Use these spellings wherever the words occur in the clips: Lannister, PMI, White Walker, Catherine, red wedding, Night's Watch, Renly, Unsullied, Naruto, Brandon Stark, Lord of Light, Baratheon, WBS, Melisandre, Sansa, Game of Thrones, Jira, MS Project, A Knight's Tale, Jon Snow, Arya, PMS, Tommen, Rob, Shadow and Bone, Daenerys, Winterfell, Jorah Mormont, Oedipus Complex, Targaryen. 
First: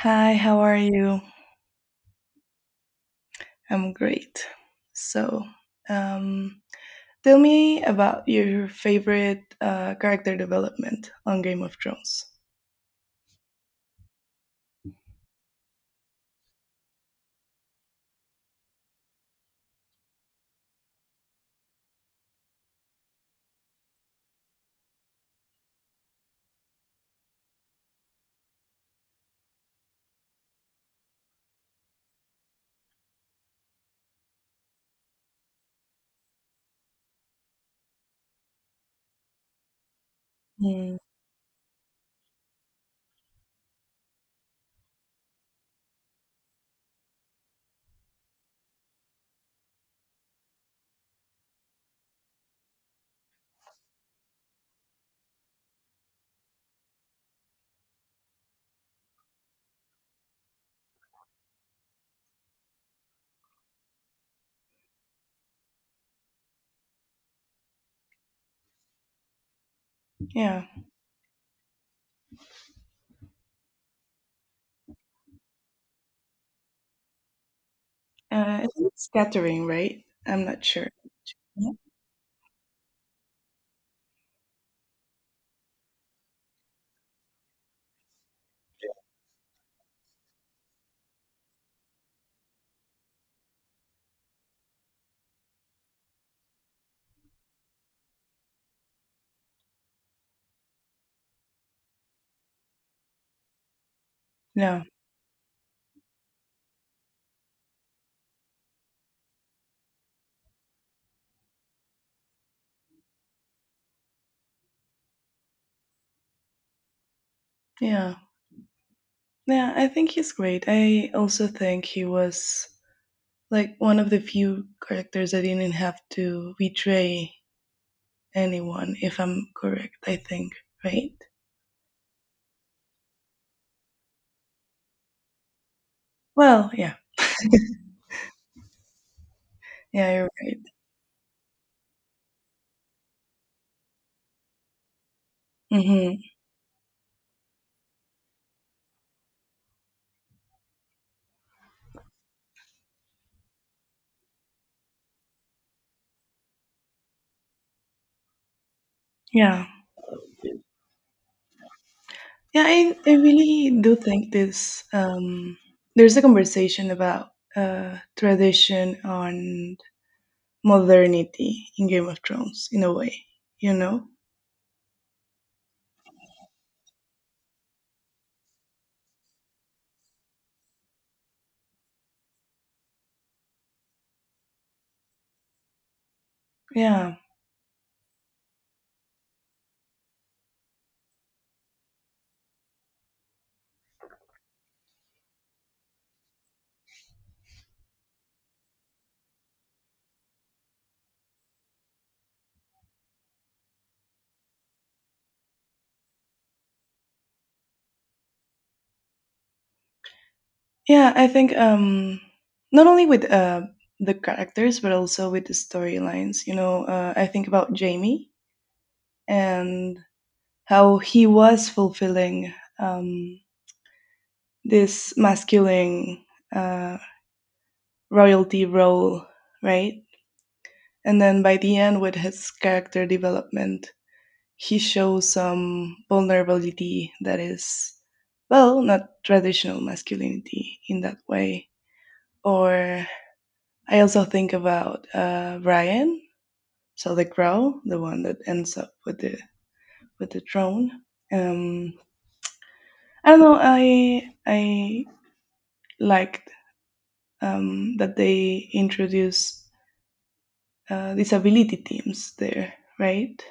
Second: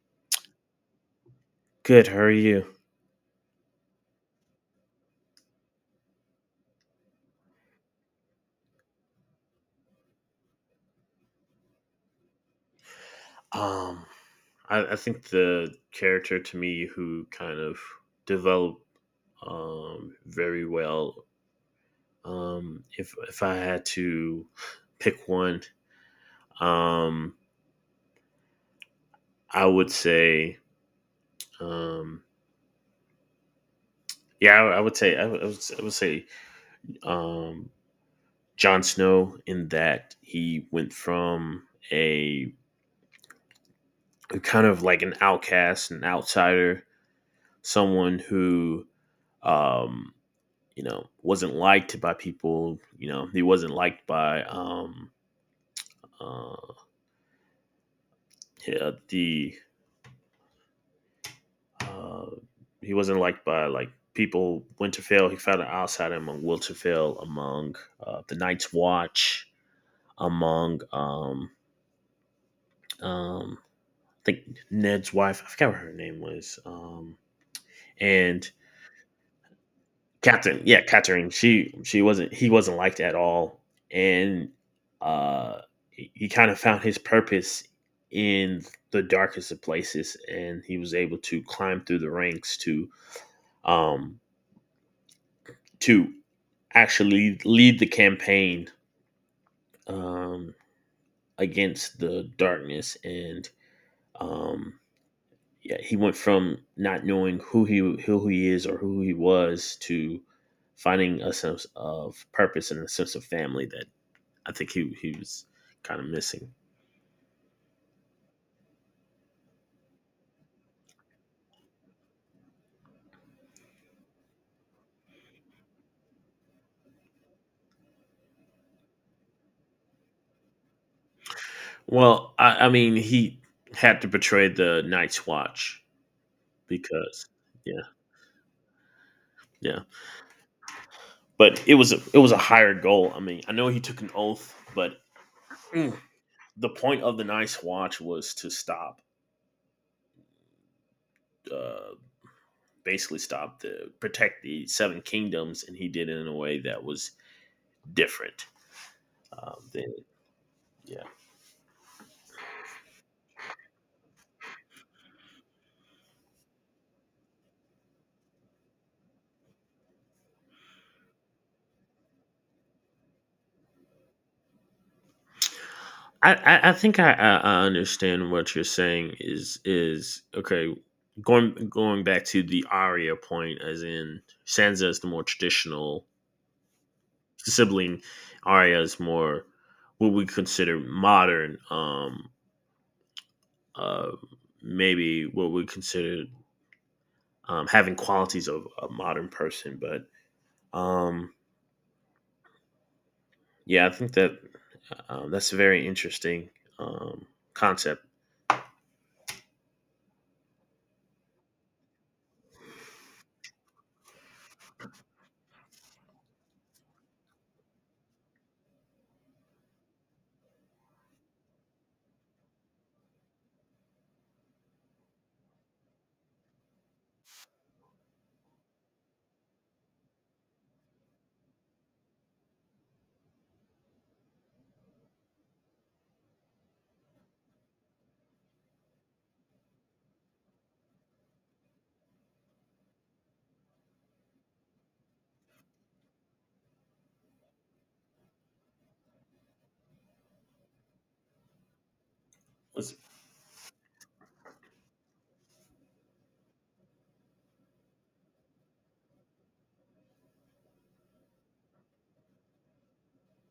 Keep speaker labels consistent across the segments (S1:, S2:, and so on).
S1: Hi, how are you?
S2: Good. How are you?
S1: I'm great. So, um, tell me about your favorite character development on Game of Thrones.
S2: Um, I think the character to me who kind of developed very well. If I had to pick one, um, I would say, um, I would say, um, Jon Snow, in that he went
S1: Hmm.
S2: from a kind of like an outcast, an outsider, someone who um, wasn't liked by people. He wasn't liked by uh yeah, the uh he wasn't liked by like people. Winterfell, he found an outsider among Winterfell, among the Night's Watch,
S1: Yeah,
S2: among um I think Ned's wife. I forgot what her name was. And
S1: I think it's Catherine, right? I'm
S2: Catherine,
S1: not
S2: yeah,
S1: sure.
S2: Catherine. She wasn't he wasn't liked at all, and uh, he kind of found his purpose in the darkest of places, and he was able to climb through the ranks to um to actually lead the campaign um against the darkness, and um
S1: No,
S2: yeah, he went from not knowing who he is or who he was to finding a sense of purpose and a sense of family that I think he was kind of missing.
S1: yeah. Yeah, I think he's great. I also think he was like one of the few characters that didn't have to betray anyone, if I'm correct, I think, right?
S2: Well, I mean, he had to betray the Night's Watch
S1: Well, yeah.
S2: because, yeah, yeah.
S1: Yeah, you're right.
S2: But it was a higher goal. I mean, I know he took an oath, but mm,
S1: Hmm.
S2: the point of the Night's Watch was to stop, uh, basically stop the protect the Seven Kingdoms, and he did it in a way that was different. Um,
S1: Yeah.
S2: than yeah,
S1: Yeah, I really do think this there's a conversation about tradition and modernity in Game of Thrones in a way, you know?
S2: I think I understand what you're saying is okay. Going back to the Arya point, as in Sansa is the more traditional
S1: Yeah.
S2: sibling, Arya is more what we consider modern. Uh, Maybe what we consider having qualities of a modern person, but um, yeah, I think that's a very interesting um, concept.
S1: Yeah, I think not only with the characters, but also with the storylines. You know, I think about Jamie and how he was fulfilling this masculine uh, royalty role, right? And then by the end, with his character development, he shows some vulnerability that is, well, not traditional masculinity in that way. Or I also think about Ryan, so the crow, the one that ends up with the drone. Um,
S2: Was-
S1: I don't know. I liked that they introduce disability teams there, right?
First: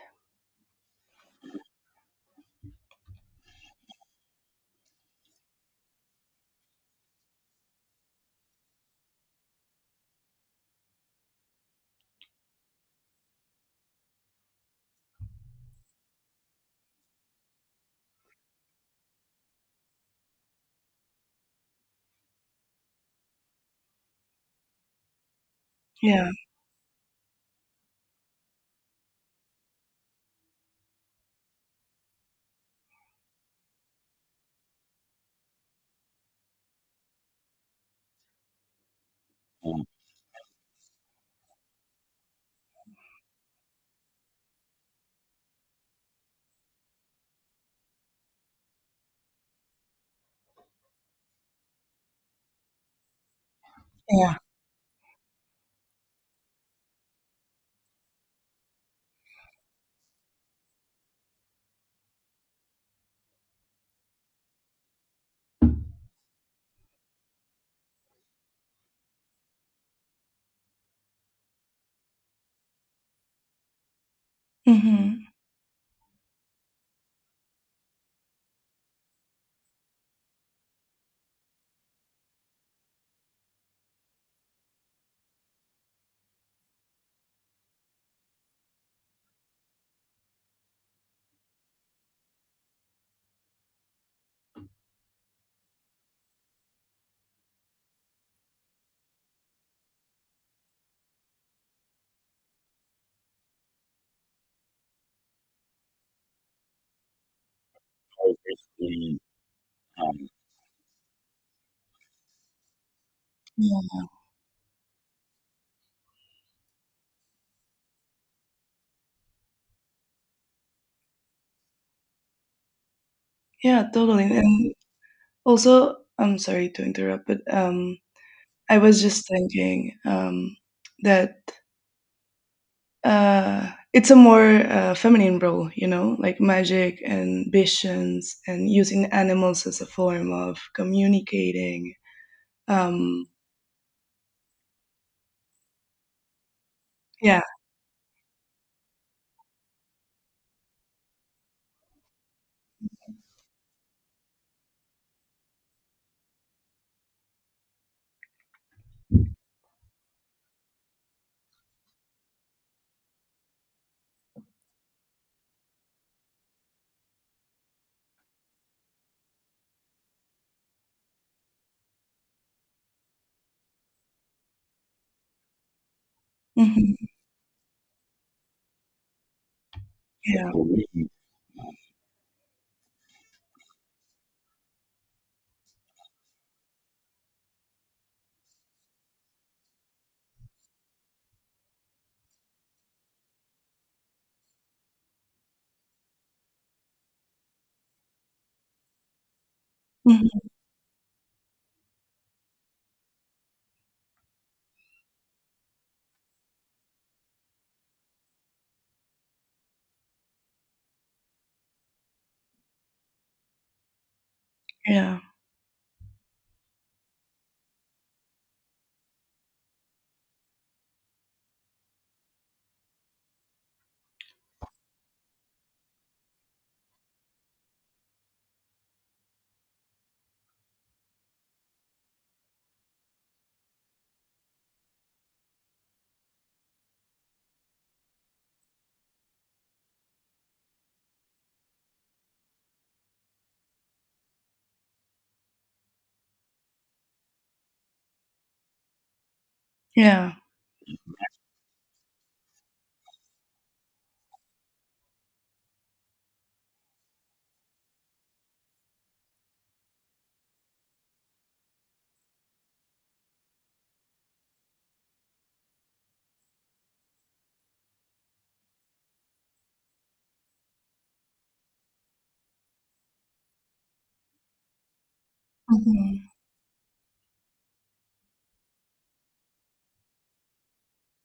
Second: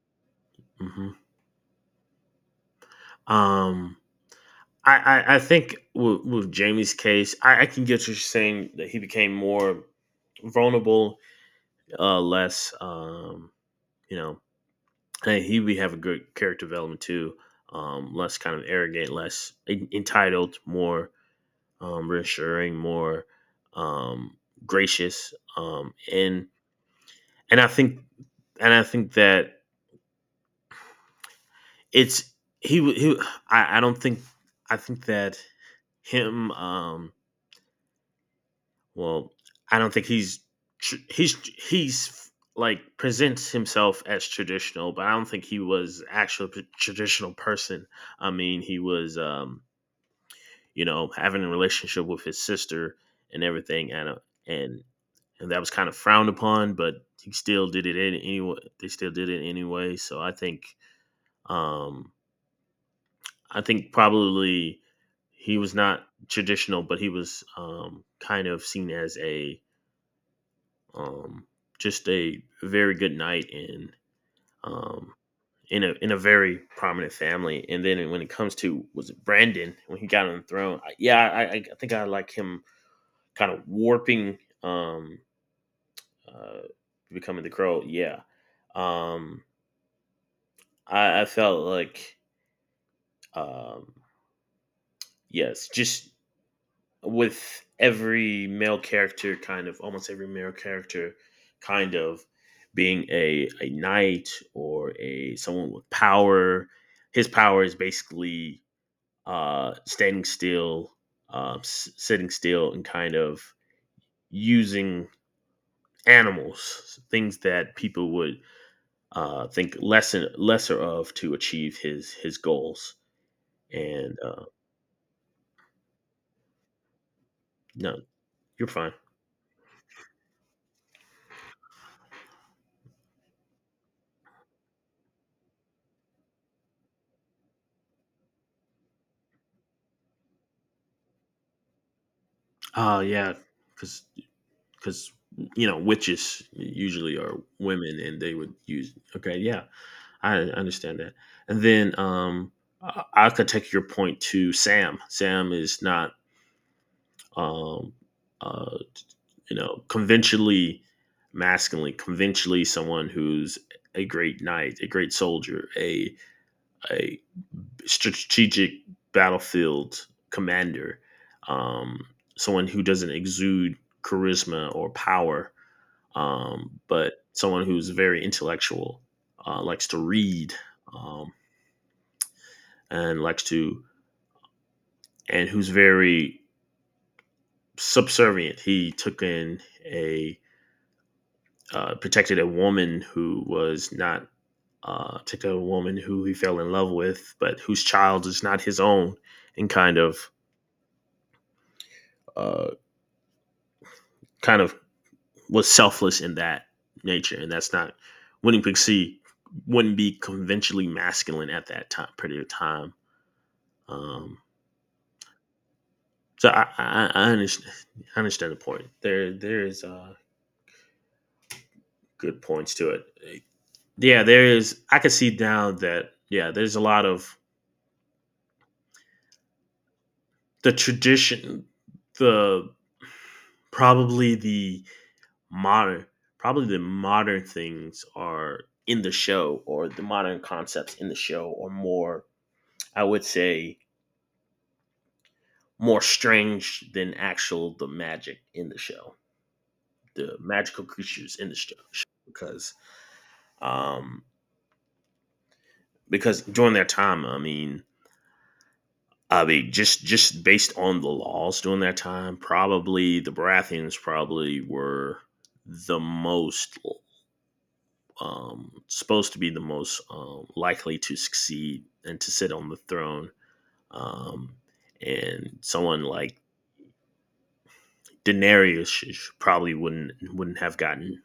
S2: Mhm. Um, I, I think with Jamie's case, I can get you saying that he became more vulnerable, less, you know, and he we have a good character development too, less kind of arrogant, less entitled, more reassuring, more um, gracious,
S1: Yeah.
S2: and and I think and I think that it's he w- he I don't think I think that him well, I don't think he's tr- he's he's like presents himself as traditional, but I don't think he was actual traditional person. I mean, he was having a relationship with his sister and everything, and
S1: Yeah.
S2: and and that was kind of frowned upon, but he still did it anyway. They still did it anyway. So um, I think probably he was not traditional, but he was kind of seen as a Um, just a very good night in, um,
S1: Hmm.
S2: in a very prominent family. And then when it comes to, was it Brandon when he got on the throne? I think I like him kind of warping, um, uh, becoming the crow. Yeah, um, I felt like um, yes, just with every male character, kind of almost every male character kind of being a knight or a someone with power, his power is basically
S1: Basically,
S2: standing
S1: um,
S2: still, sitting still and kind of
S1: yeah.
S2: using animals, things that people would think less and lesser of to achieve his goals,
S1: Yeah.
S2: and
S1: Totally. And also, I'm sorry to interrupt, but
S2: no, you're
S1: I
S2: fine.
S1: was just thinking that uh, it's a more feminine role, you know, like magic and visions and using animals as a form of communicating. Um,
S2: Yeah, because because witches usually are
S1: yeah.
S2: women, and they would use, okay, yeah, I understand that. And then I could take your point to Sam. Sam is not um uh conventionally masculine, conventionally someone who's a great knight, a great soldier, a strategic battlefield commander, um someone who doesn't exude charisma or power,
S1: Hmm.
S2: but someone who's very intellectual, likes to
S1: Yeah.
S2: read, um, and and who's very subservient. He took in a, protected a woman who was not, protected a woman who he fell in love with, but whose child is not his own, and
S1: Hmm.
S2: uh, kind of was selfless in that nature, and that's not, wouldn't winning Pixie wouldn't be conventionally masculine at that time period of time. Um,
S1: Yeah,
S2: So I understand. I understand the point. There is good points to it. Yeah, there is. I can see now that, yeah, there's a lot of the tradition, the probably the modern, probably the modern things are in the show, or the modern concepts in the show are more. I would say more strange than actual the magic in the show,
S1: yeah.
S2: the magical creatures in the show, because um, during their time. I mean, just based on the laws during that time, probably the Baratheons probably were the most supposed to be the most likely to succeed and to sit on the throne. Um, and someone
S1: Hmm.
S2: like Daenerys probably wouldn't have gotten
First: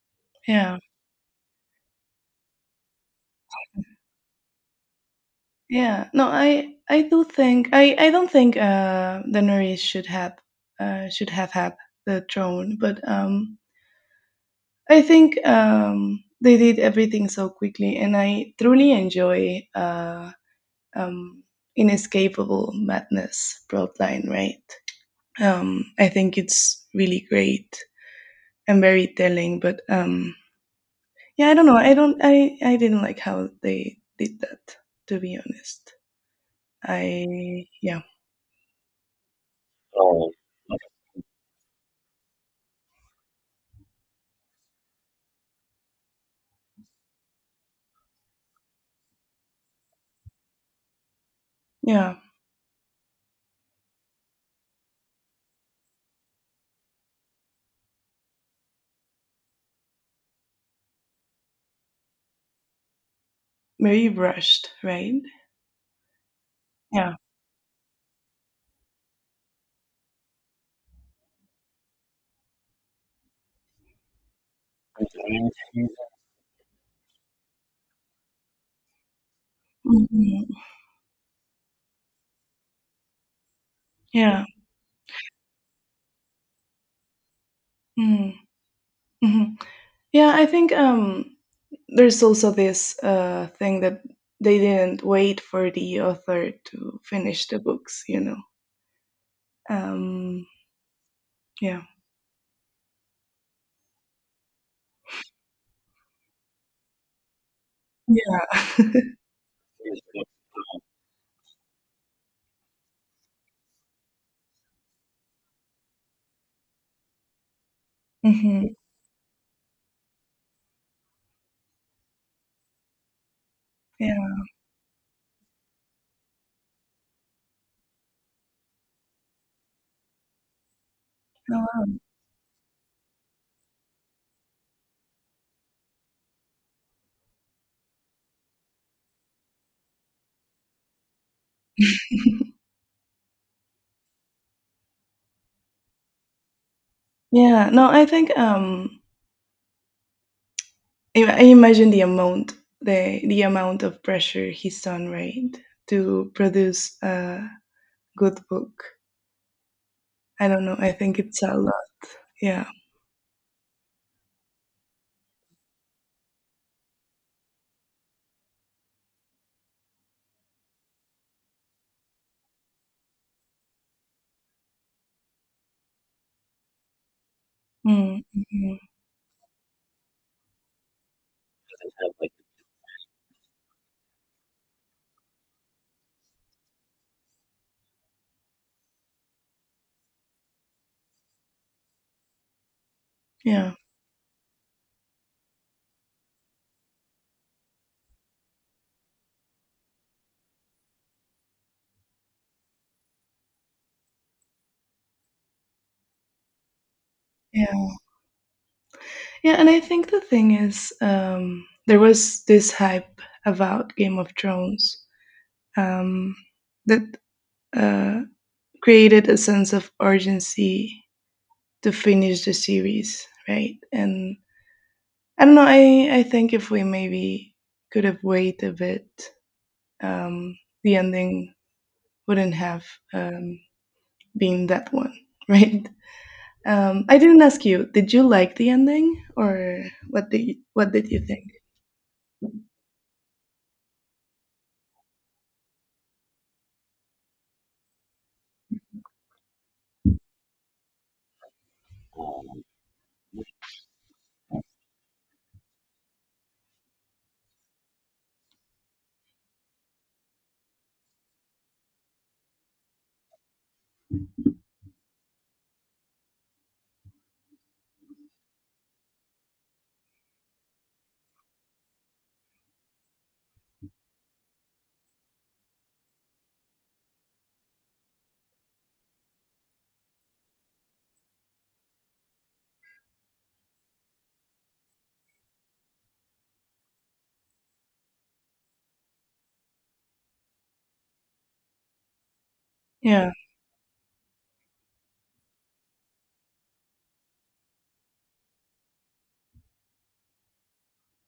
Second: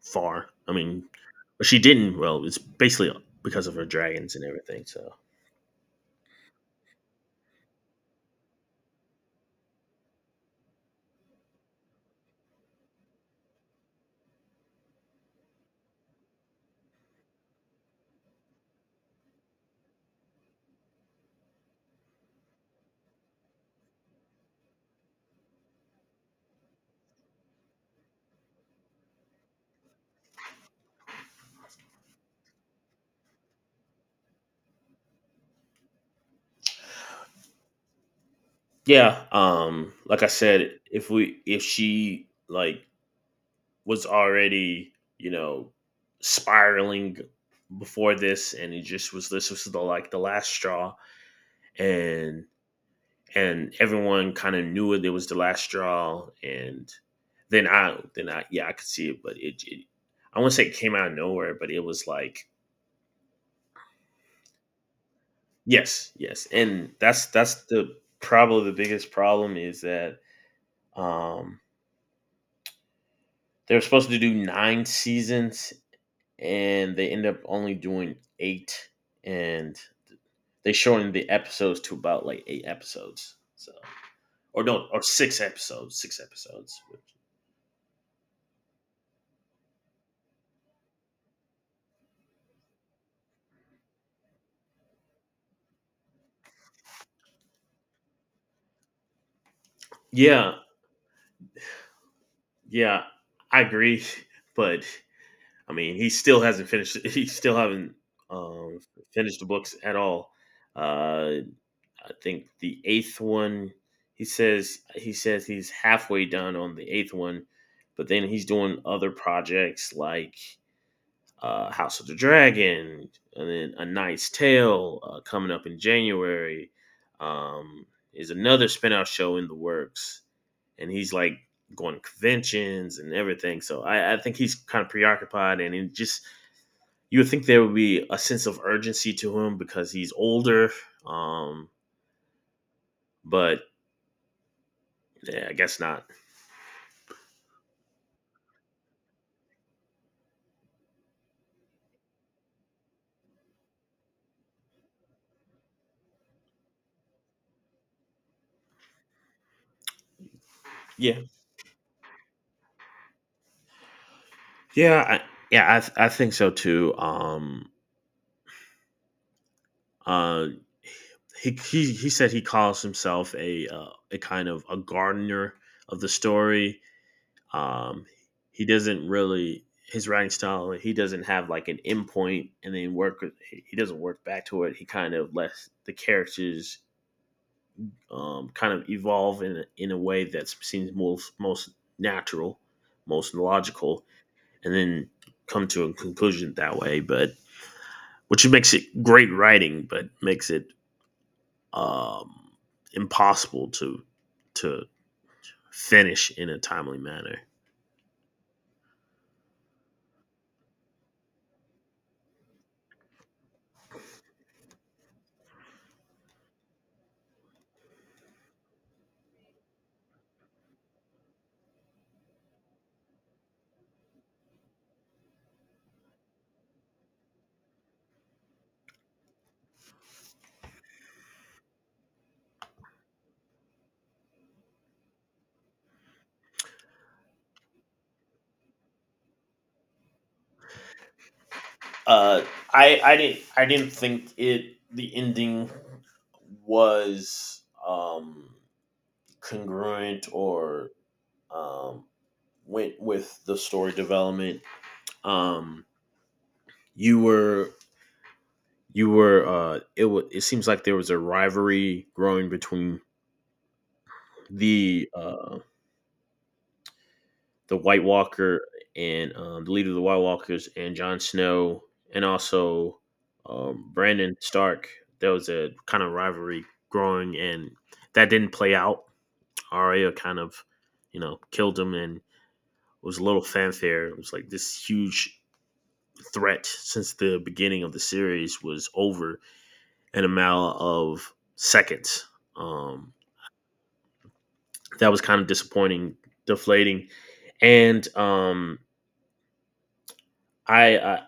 S2: far. I
S1: Yeah,
S2: mean, but she didn't. Well, it's basically because of her dragons and everything. So
S1: yeah. No, I do think I don't think Daenerys should have should have had the throne, but I think they did everything so quickly, and I truly enjoy. Um, inescapable madness broad, right? I think it's really great and very telling. But yeah, I don't know. I don't. I didn't like how they did that. To be honest, I yeah.
S2: yeah, like I
S1: Oh,
S2: said, if she like was already, you know, spiraling before this, and it just was this was the like the last straw,
S1: yeah,
S2: and everyone kind of knew it, it was the last straw, and then I I could see it, but it I wouldn't say it came out of nowhere, but it was like,
S1: very rushed, right?
S2: yes, yes. And
S1: Yeah.
S2: that's the probably the biggest problem, is that um they were supposed to do nine seasons, and they end up only doing eight, and
S1: Mhm.
S2: they shortened the episodes to about like eight episodes. So,
S1: Yeah.
S2: or no, or six episodes, six episodes.
S1: Mm. Mhm. Yeah, I think there's also this thing that they didn't wait for the author to finish the books, you know. Um,
S2: Yeah,
S1: yeah.
S2: yeah, I agree, but I mean, he still hasn't finished. He still haven't
S1: Yeah.
S2: um, finished the books at all. Uh, I think the eighth one. He says he's halfway done on the eighth one, but then he's
S1: Hmm.
S2: doing other projects like House of the Dragon, and then A Knight's
S1: Yeah.
S2: Tale, coming up in January, um, is another spinoff show in the works, and he's like
S1: Oh, wow.
S2: going to conventions and everything. So I think he's kind of preoccupied, and it just, you would think there would be a sense of urgency to him because he's older, um, but yeah, I guess not.
S1: Yeah. No, I think I imagine the amount, the amount of pressure he's on right to produce a good book. I don't know. I think
S2: Yeah,
S1: it's a lot. Yeah.
S2: yeah, I think so too. Uh, he said he calls himself a, kind of a gardener of the story. Um, he
S1: Mm-hmm.
S2: doesn't really, his writing style, he doesn't have like an endpoint, and then work. He doesn't work back to it. He kind of lets the characters kind of evolve in a way that seems most natural, most
S1: Yeah.
S2: logical, and then come to a conclusion that way. But which makes it great writing, but makes it um, impossible to finish in a timely manner.
S1: Yeah. Yeah. And I think the thing is, there was this hype about Game of Thrones um, that uh, created a sense of urgency to finish the series, right? And I don't know. I think if we maybe could have waited a bit, um, the ending wouldn't have um, been that one, right? I didn't ask you. Did you like the ending, or what did you think?
S2: Uh, I didn't think it the ending was congruent or um, went with the story development. Um, you were you were it wa it seems like there was a rivalry growing between the uh, the White Walker and the leader of the White Walkers and Jon Snow, and also Brandon Stark. There was a kind of rivalry growing, and that didn't play out. Arya kind of, killed him, and it was a little fanfare. It was like this huge threat since the beginning of the series was over in a matter of seconds. Um,
S1: Yeah.
S2: that was kind of disappointing, deflating, and I I,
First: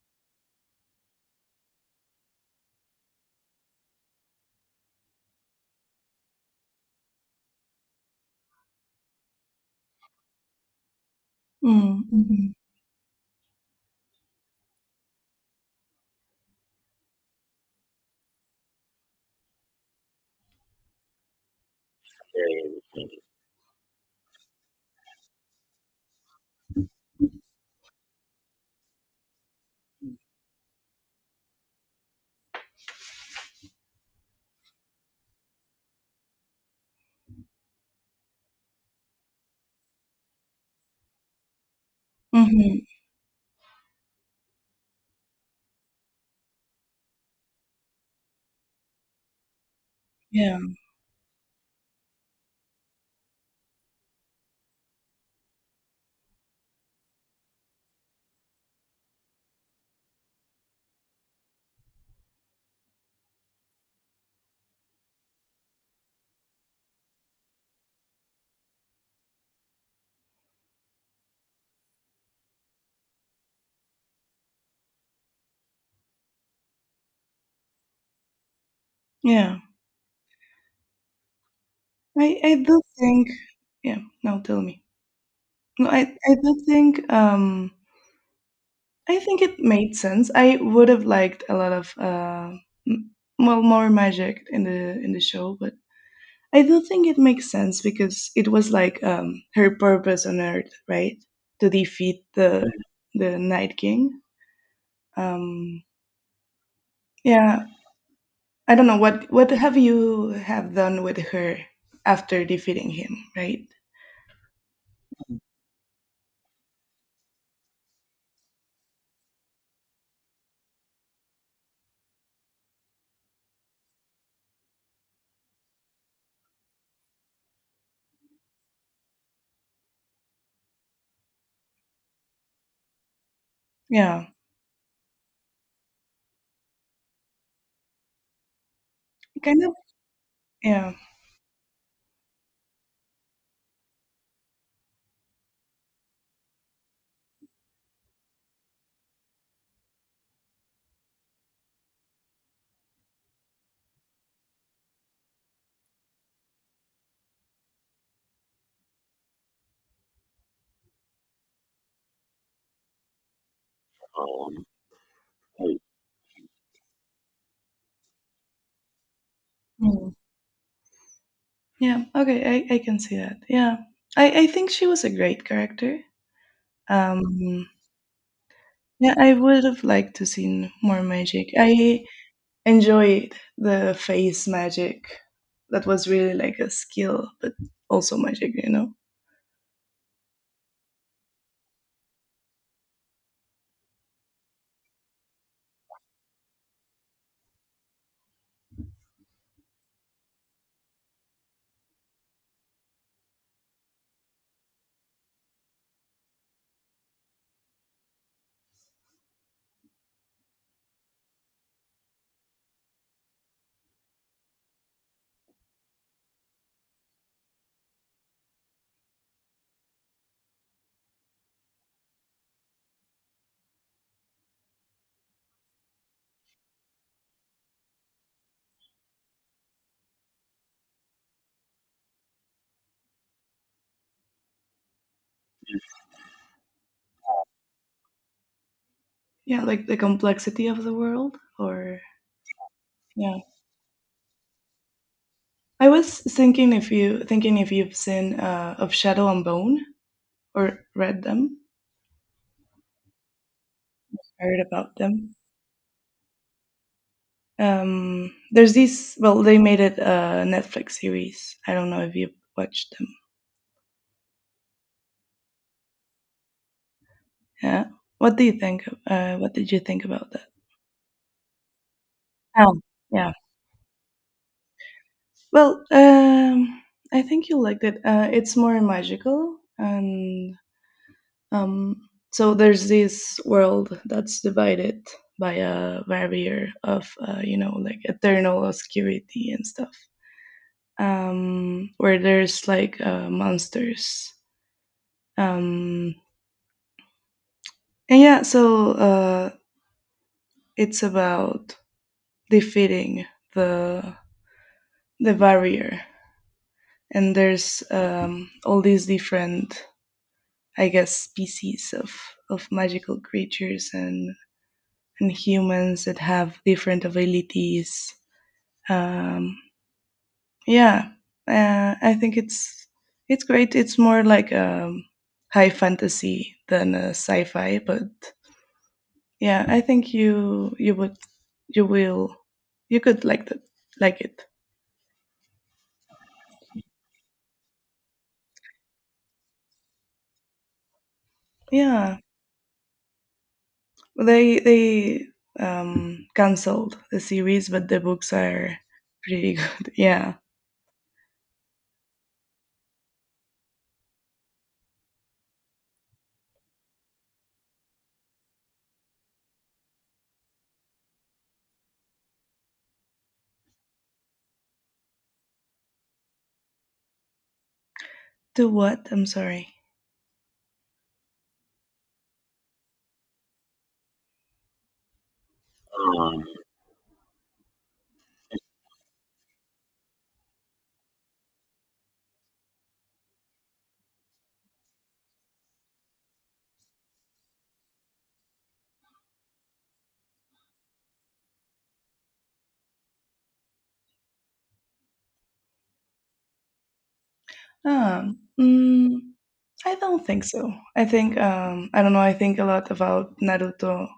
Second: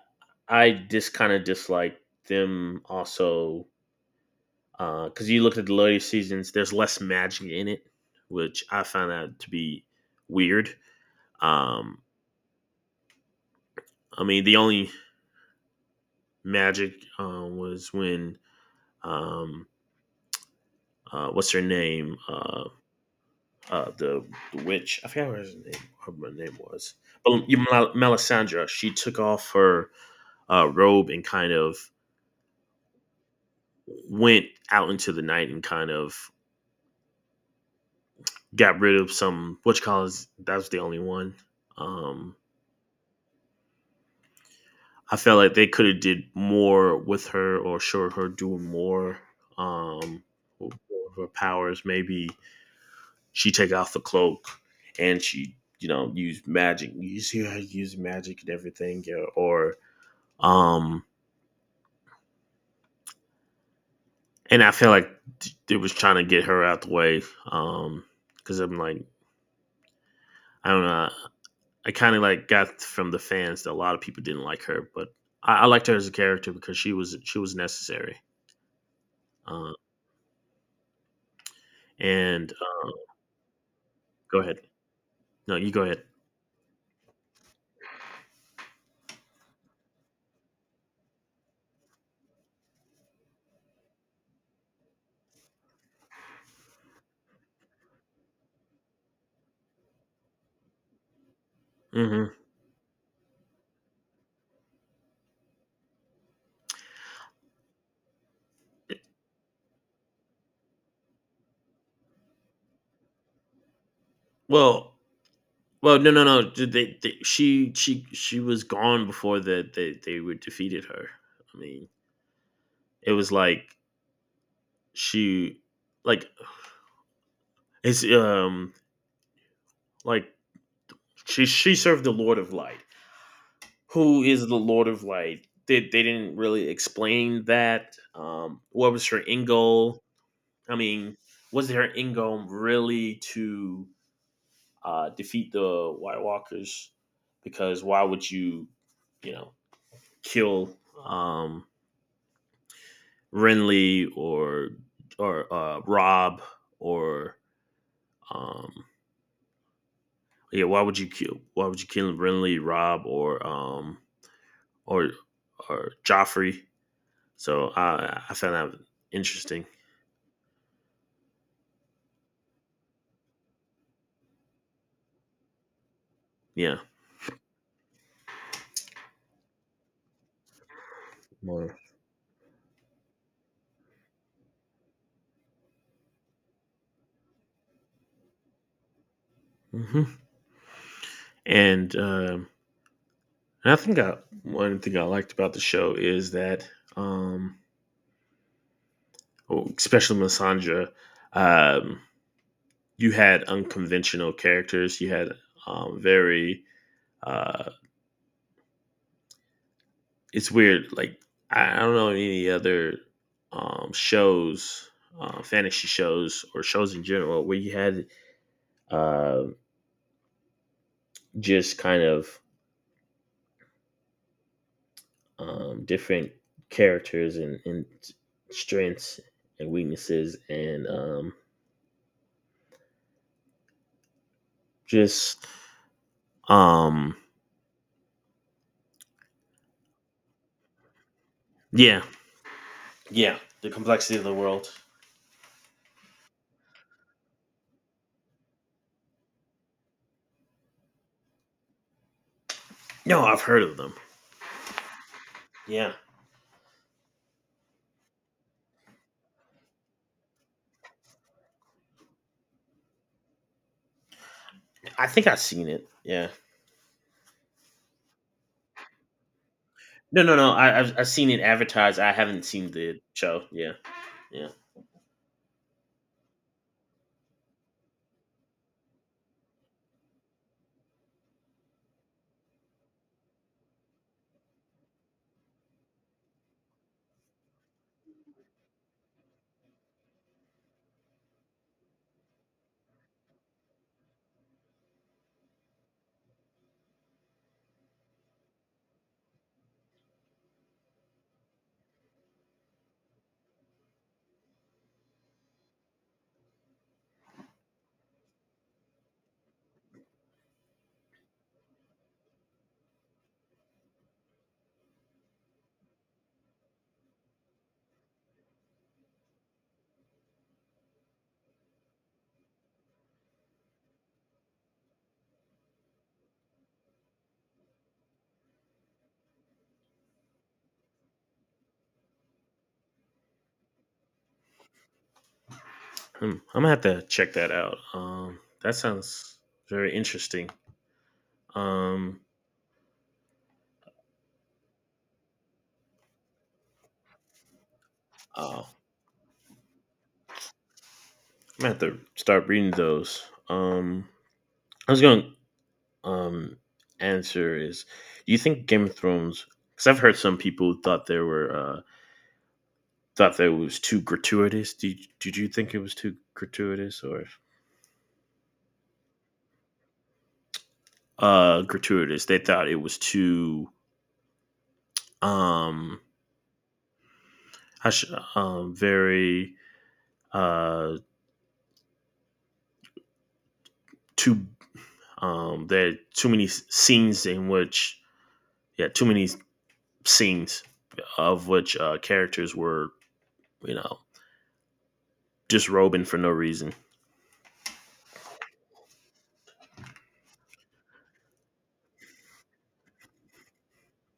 S2: I just kind of dislike them also because you look at the later seasons, there's less magic in it, which I found that to be weird. Um,
S1: Mm, mhm.
S2: I mean, the only magic was when, um, what's her name, uh, the, the witch. I forgot what her name was, but Melisandre. She took off her robe and kind of went out into the night and kind of got rid of some which college. That was the only one. Um,
S1: Mhm.
S2: I felt like they could have did more with her or showed her doing more um,
S1: Yeah.
S2: with her powers. Maybe she take off the cloak, and she, use magic. You see her use magic and everything, yeah, or um, and I feel like it was trying to get her out the way, um, because I'm like, I don't know. I kind of like got from the fans that a lot of people didn't like her, but I liked her as a character because she was necessary.
S1: Yeah,
S2: Uh,
S1: I
S2: and
S1: I do think yeah,
S2: go
S1: no,
S2: ahead.
S1: tell me.
S2: No, you go
S1: No, I
S2: ahead.
S1: I do think I think it made sense. I would have liked a lot of m- well more magic in the, in the show, but I do think it makes sense because it was like her purpose on Earth, right? To defeat
S2: Hmm.
S1: the Night King. Um, yeah, I don't know what have you have done with her after defeating him, right?
S2: Well, well, no, no, no. She was gone before that they were defeated her. I mean, it was like she like it's like she served the Lord of Light. Who
S1: Yeah.
S2: is the Lord of Light? They didn't really explain that. What was her
S1: It
S2: end
S1: kind of
S2: goal? I
S1: yeah.
S2: mean, was their end goal really to defeat the White Walkers? Because why would you, you know, kill um, Renly or Rob or um, yeah? Why would you kill? Why would you kill Renly, Rob,
S1: Um,
S2: or
S1: I
S2: or Joffrey? So I found that interesting.
S1: mm. Yeah, okay, I can see that. Yeah. I think she was a great character.
S2: Yeah.
S1: Um, yeah, I would have liked to seen more magic.
S2: Well,
S1: I enjoyed the face magic. That was really like a skill, but also magic, you know?
S2: hmm. And um, And I think I, one thing I liked about the show is that, um, well, especially Masandra, um, you had unconventional characters. You had very. Uh, it's weird. I don't know any other shows, fantasy shows or shows in general, where you had uh, just kind of different characters and strengths and weaknesses and just um
S1: Yeah, like the complexity of the world, or
S2: Yeah. Yeah,
S1: yeah.
S2: the complexity of the world.
S1: I was thinking if you thinking if you've seen of Shadow and Bone or read them,
S2: No, I've heard of them.
S1: heard about them.
S2: Yeah,
S1: There's these. Well, they made it a Netflix series. I don't know if you've watched them.
S2: I think I've seen it. Yeah.
S1: Yeah. What do you think? What did you think
S2: No,
S1: about
S2: no,
S1: them?
S2: no. I've seen it advertised. I haven't seen
S1: Oh,
S2: the
S1: yeah.
S2: show. Yeah. Yeah.
S1: Well, I think you'll like that. It's more magical, and um, so there's this world that's divided by a barrier of, you know, like eternal obscurity and stuff. Where there's like monsters. Um, and yeah, so it's about defeating the the barrier, and there's all these different I guess, species of magical creatures and humans that have different abilities. Um, yeah, I think it's great. It's more like high fantasy than sci-fi, but yeah, I think you you would you will you could like that like it.
S2: Hmm, I'm gonna have to check that out. That sounds very interesting.
S1: Yeah,
S2: Um.
S1: they canceled the series, but the books
S2: Oh. I'm
S1: are pretty good. Yeah.
S2: gonna have to start reading those. Um, I was going to um answer is, do you think Game of Thrones? Because I've heard some people who thought there were thought that it was too gratuitous. Did you think it was too gratuitous or
S1: To what? I'm sorry.
S2: gratuitous? They thought it was too um I should very uh too there are too many scenes in which yeah too many scenes of which characters were, you know, disrobing for no reason.
S1: Mm, I don't think so. I think I don't know. I think a lot about Naruto.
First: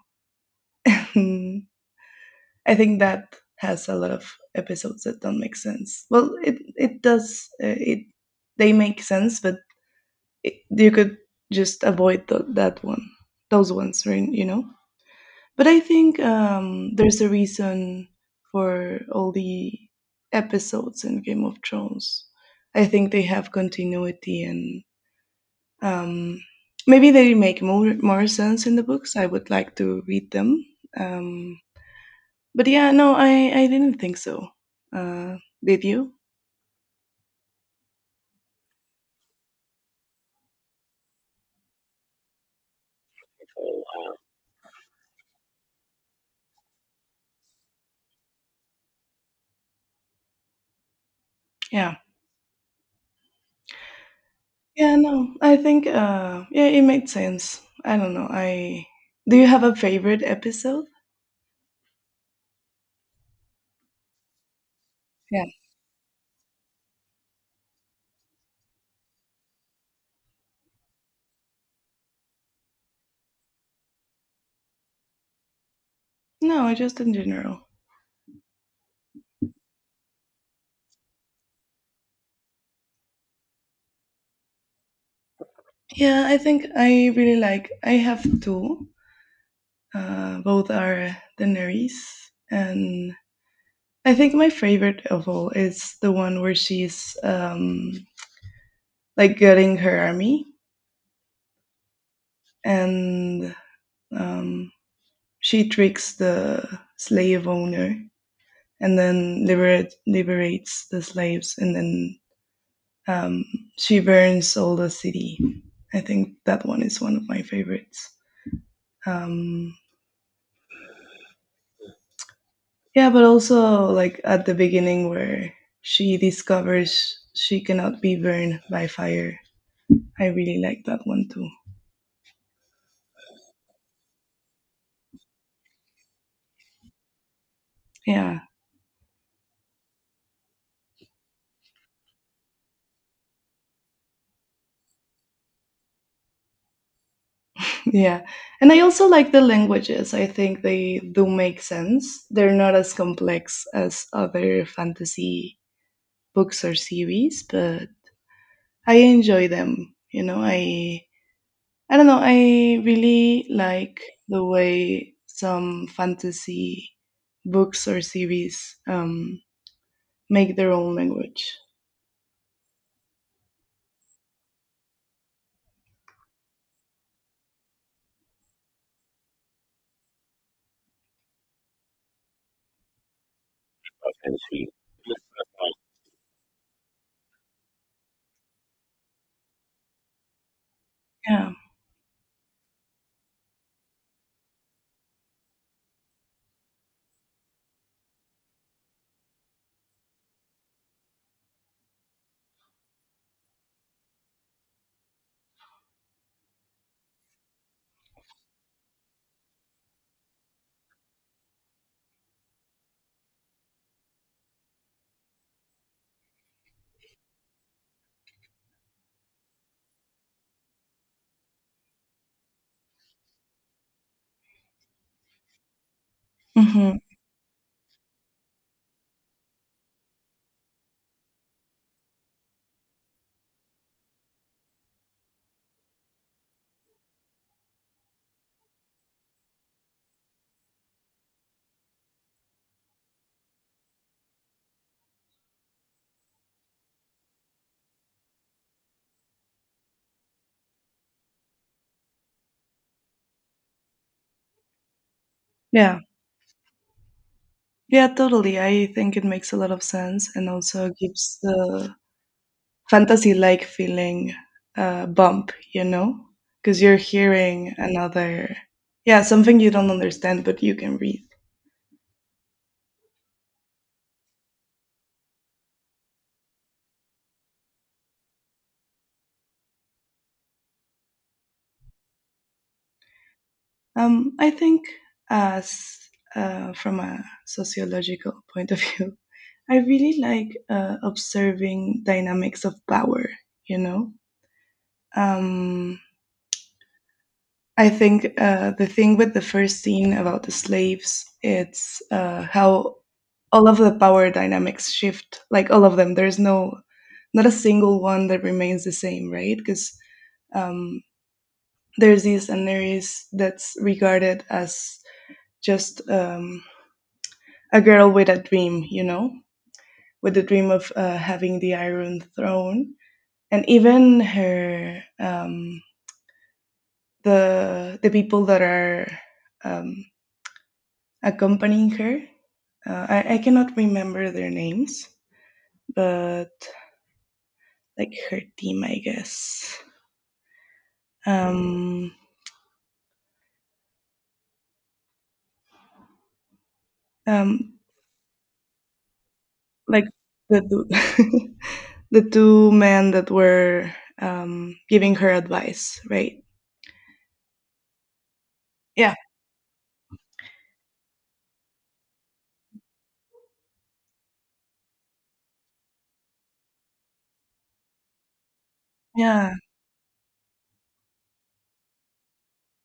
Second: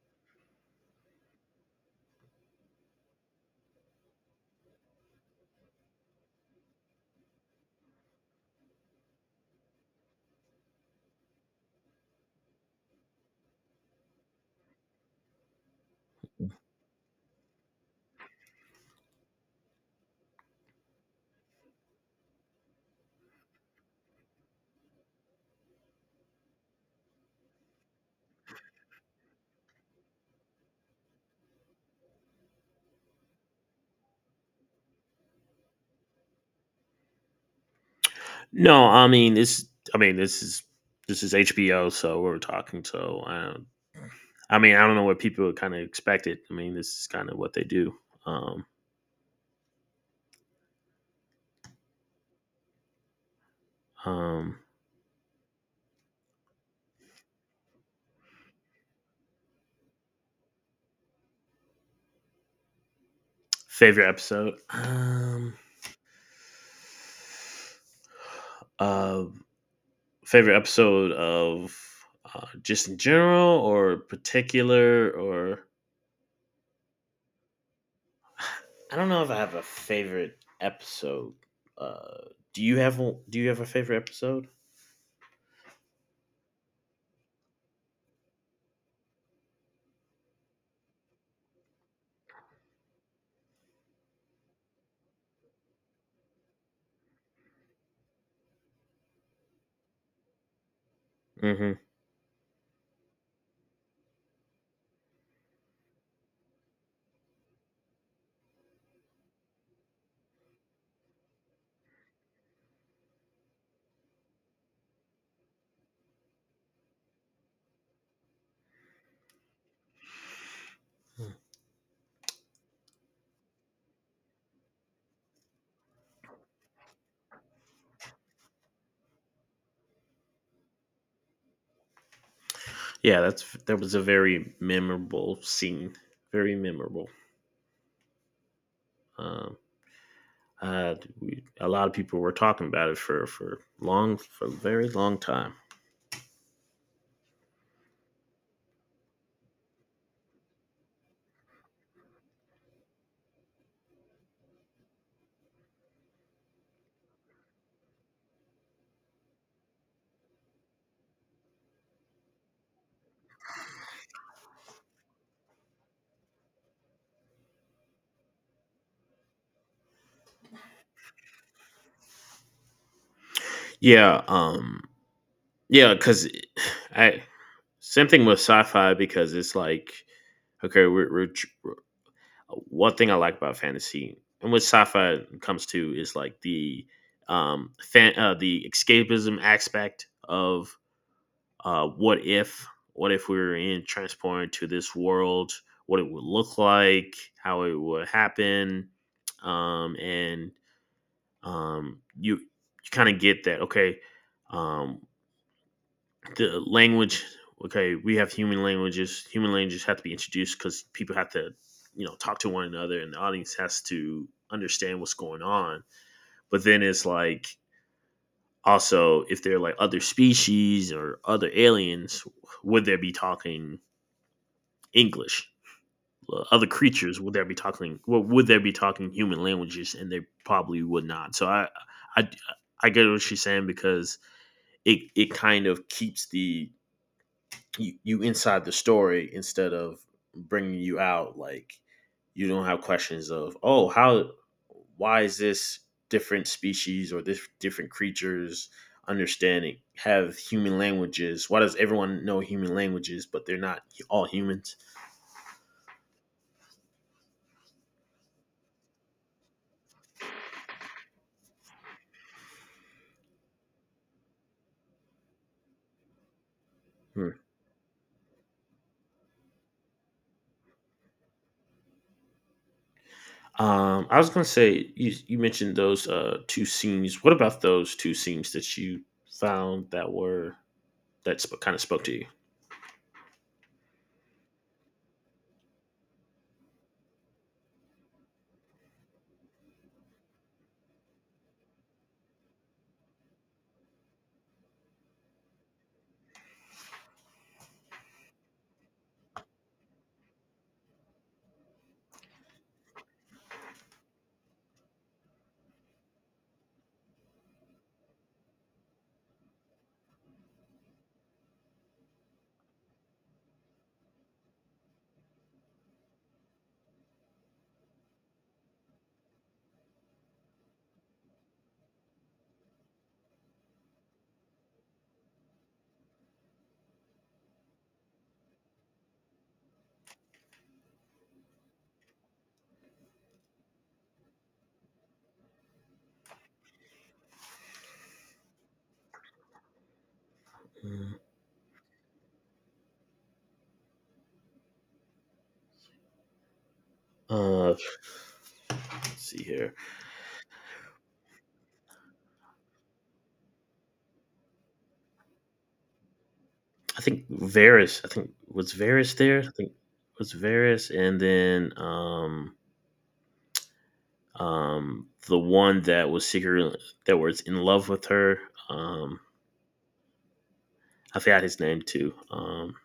S1: I think that has a lot of episodes that don't make sense. Well, it does. It they make sense, but it, you could just avoid that one, those ones, right? You know. But I think there's a reason for all the episodes in Game of Thrones. I think they have continuity and. Um, maybe they make more more sense in the books. I would like to read them. Um, but yeah, no, I didn't think so. Uh, did you?
S2: No, I mean it's I mean this is this is HBO, so we're talking so. I mean, I don't know what people kind of expected. I mean, this is kind of what they do. Um.
S1: Yeah.
S2: Um,
S1: Yeah, no, I think yeah, it made sense. I don't know. I do you have a favorite episode?
S2: favorite episode.
S1: Yeah.
S2: Uh, favorite episode of just in general or particular or
S1: No, just in general.
S2: I don't know if I have a favorite episode. Uh, do you have do you have a favorite episode?
S1: Yeah, I think I really like. I have two. Both are Daenerys, and I think my favorite of all is the one where she's like getting her army
S2: Mm-hmm.
S1: and um, she tricks the slave owner and then liberate, liberates the slaves and then um, she burns all the city. I think that one is one of my favorites. Um, yeah, but also like at the beginning where she discovers she cannot be burned by fire. I really like that one too.
S2: Yeah, that was a very memorable scene. Very memorable.
S1: Yeah.
S2: Um. A lot of people were talking about it for long for a very long time.
S1: Yeah. And I also like the languages. I think they do make sense. They're not as complex as other fantasy books or series, but I enjoy them. You know, I don't know, I really like the way some fantasy books or series make their own language.
S2: Yeah, yeah, because I same thing with sci-fi because it's like okay, one thing I like about fantasy and what sci-fi comes to is like the the escapism aspect of,
S1: Yeah.
S2: uh, what if what if we were in transported to this world, what it would look like, how it would happen, and you, you kind of get that okay. um, the language, okay, we have human languages. Human languages have to be introduced because people have to, you know, talk to one another and the audience has to understand what's going on. But then it's like also if they're like other species or other aliens, would they be talking english? Well, other
S1: Mhm.
S2: creatures would they be talking, well, would they be talking human languages? And they probably would not. So i i i get what she's saying because it kind of keeps the you inside the story instead of bringing you out. Like you don't have questions of oh how, why is this different species or this different creatures understanding have human languages, why does everyone know human languages but they're not all humans.
S1: Yeah. Yeah, totally. I think it makes a lot of sense and also gives the fantasy like feeling bump, you know, because you're
S2: Hmm.
S1: hearing another, yeah, something you don't understand, but you can read.
S2: I was gonna say, you mentioned those two scenes. What about those two scenes that you found that were kind of spoke to you?
S1: I think, as from a sociological point of view, I really like observing dynamics of power, you know, um, I think the thing with the first scene about the slaves, it's how all of the power dynamics shift, like all of them. There's no, not a single one that remains the same, right? Because um, there's this Daenerys that's regarded as just a girl with a dream, you know, with the dream of having the Iron Throne. And even her, the people that are um, accompanying her, uh, I cannot remember their names, but like her team, I guess.
S2: Hmm.
S1: Um, um,
S2: Uh, let's see here.
S1: like the two, the two men that were giving her advice, right?
S2: I think Varys. I think was
S1: Yeah,
S2: Varys there. I think it was Varys, and then the one that was secretly that was in love with her. Um,
S1: yeah,
S2: I forgot his name too.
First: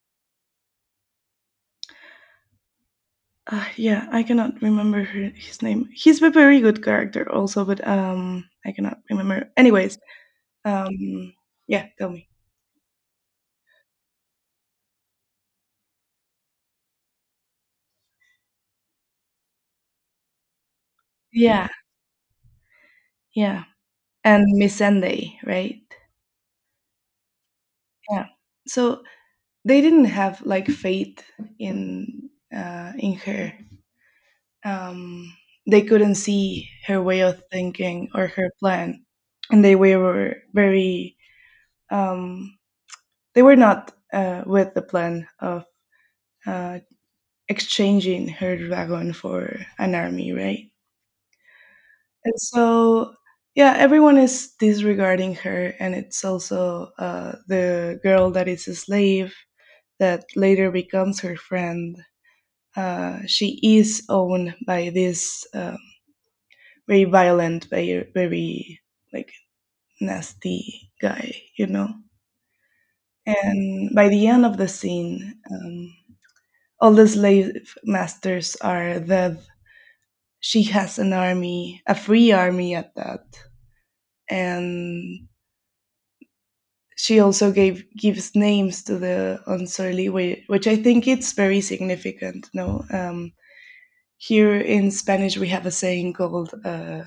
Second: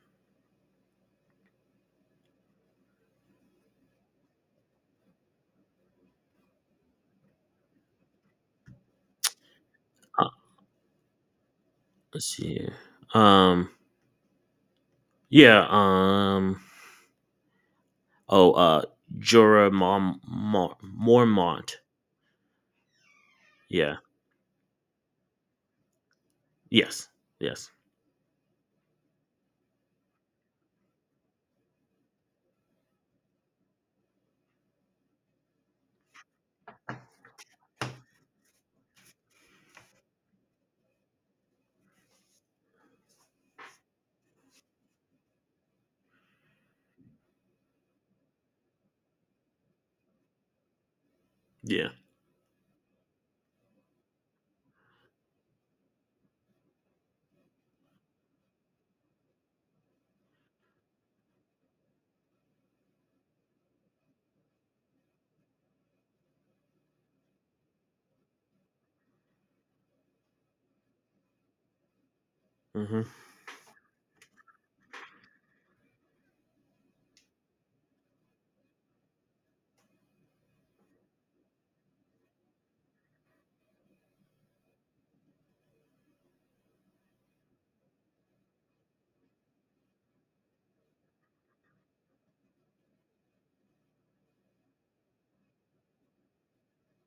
S1: yeah. I cannot remember her, his name. He's a very good character, also, but I cannot remember. Anyways,
S2: uh,
S1: um, yeah, tell
S2: let's
S1: me.
S2: see. Here. Yeah. Oh. Jorah
S1: Yeah,
S2: Mormont.
S1: yeah,
S2: Yeah.
S1: and Miss Sunday, right?
S2: Yes. Yes.
S1: Yeah. So they didn't have like faith in in her. Um, they couldn't see her way of thinking or her plan, and they were very um, they were not with the plan of uh, exchanging her dragon for an army, right?
S2: Yeah.
S1: And so yeah, everyone is disregarding her, and it's also the girl that is a slave that later becomes her friend she is owned by this very violent, very, very like nasty guy, you know.
S2: Mm-hmm.
S1: And by the end of the scene, all the slave masters are dead. She has an army, a free army at that, and she also gave gives names to the unsurly, which I think it's very significant. No, here in Spanish we have a saying called.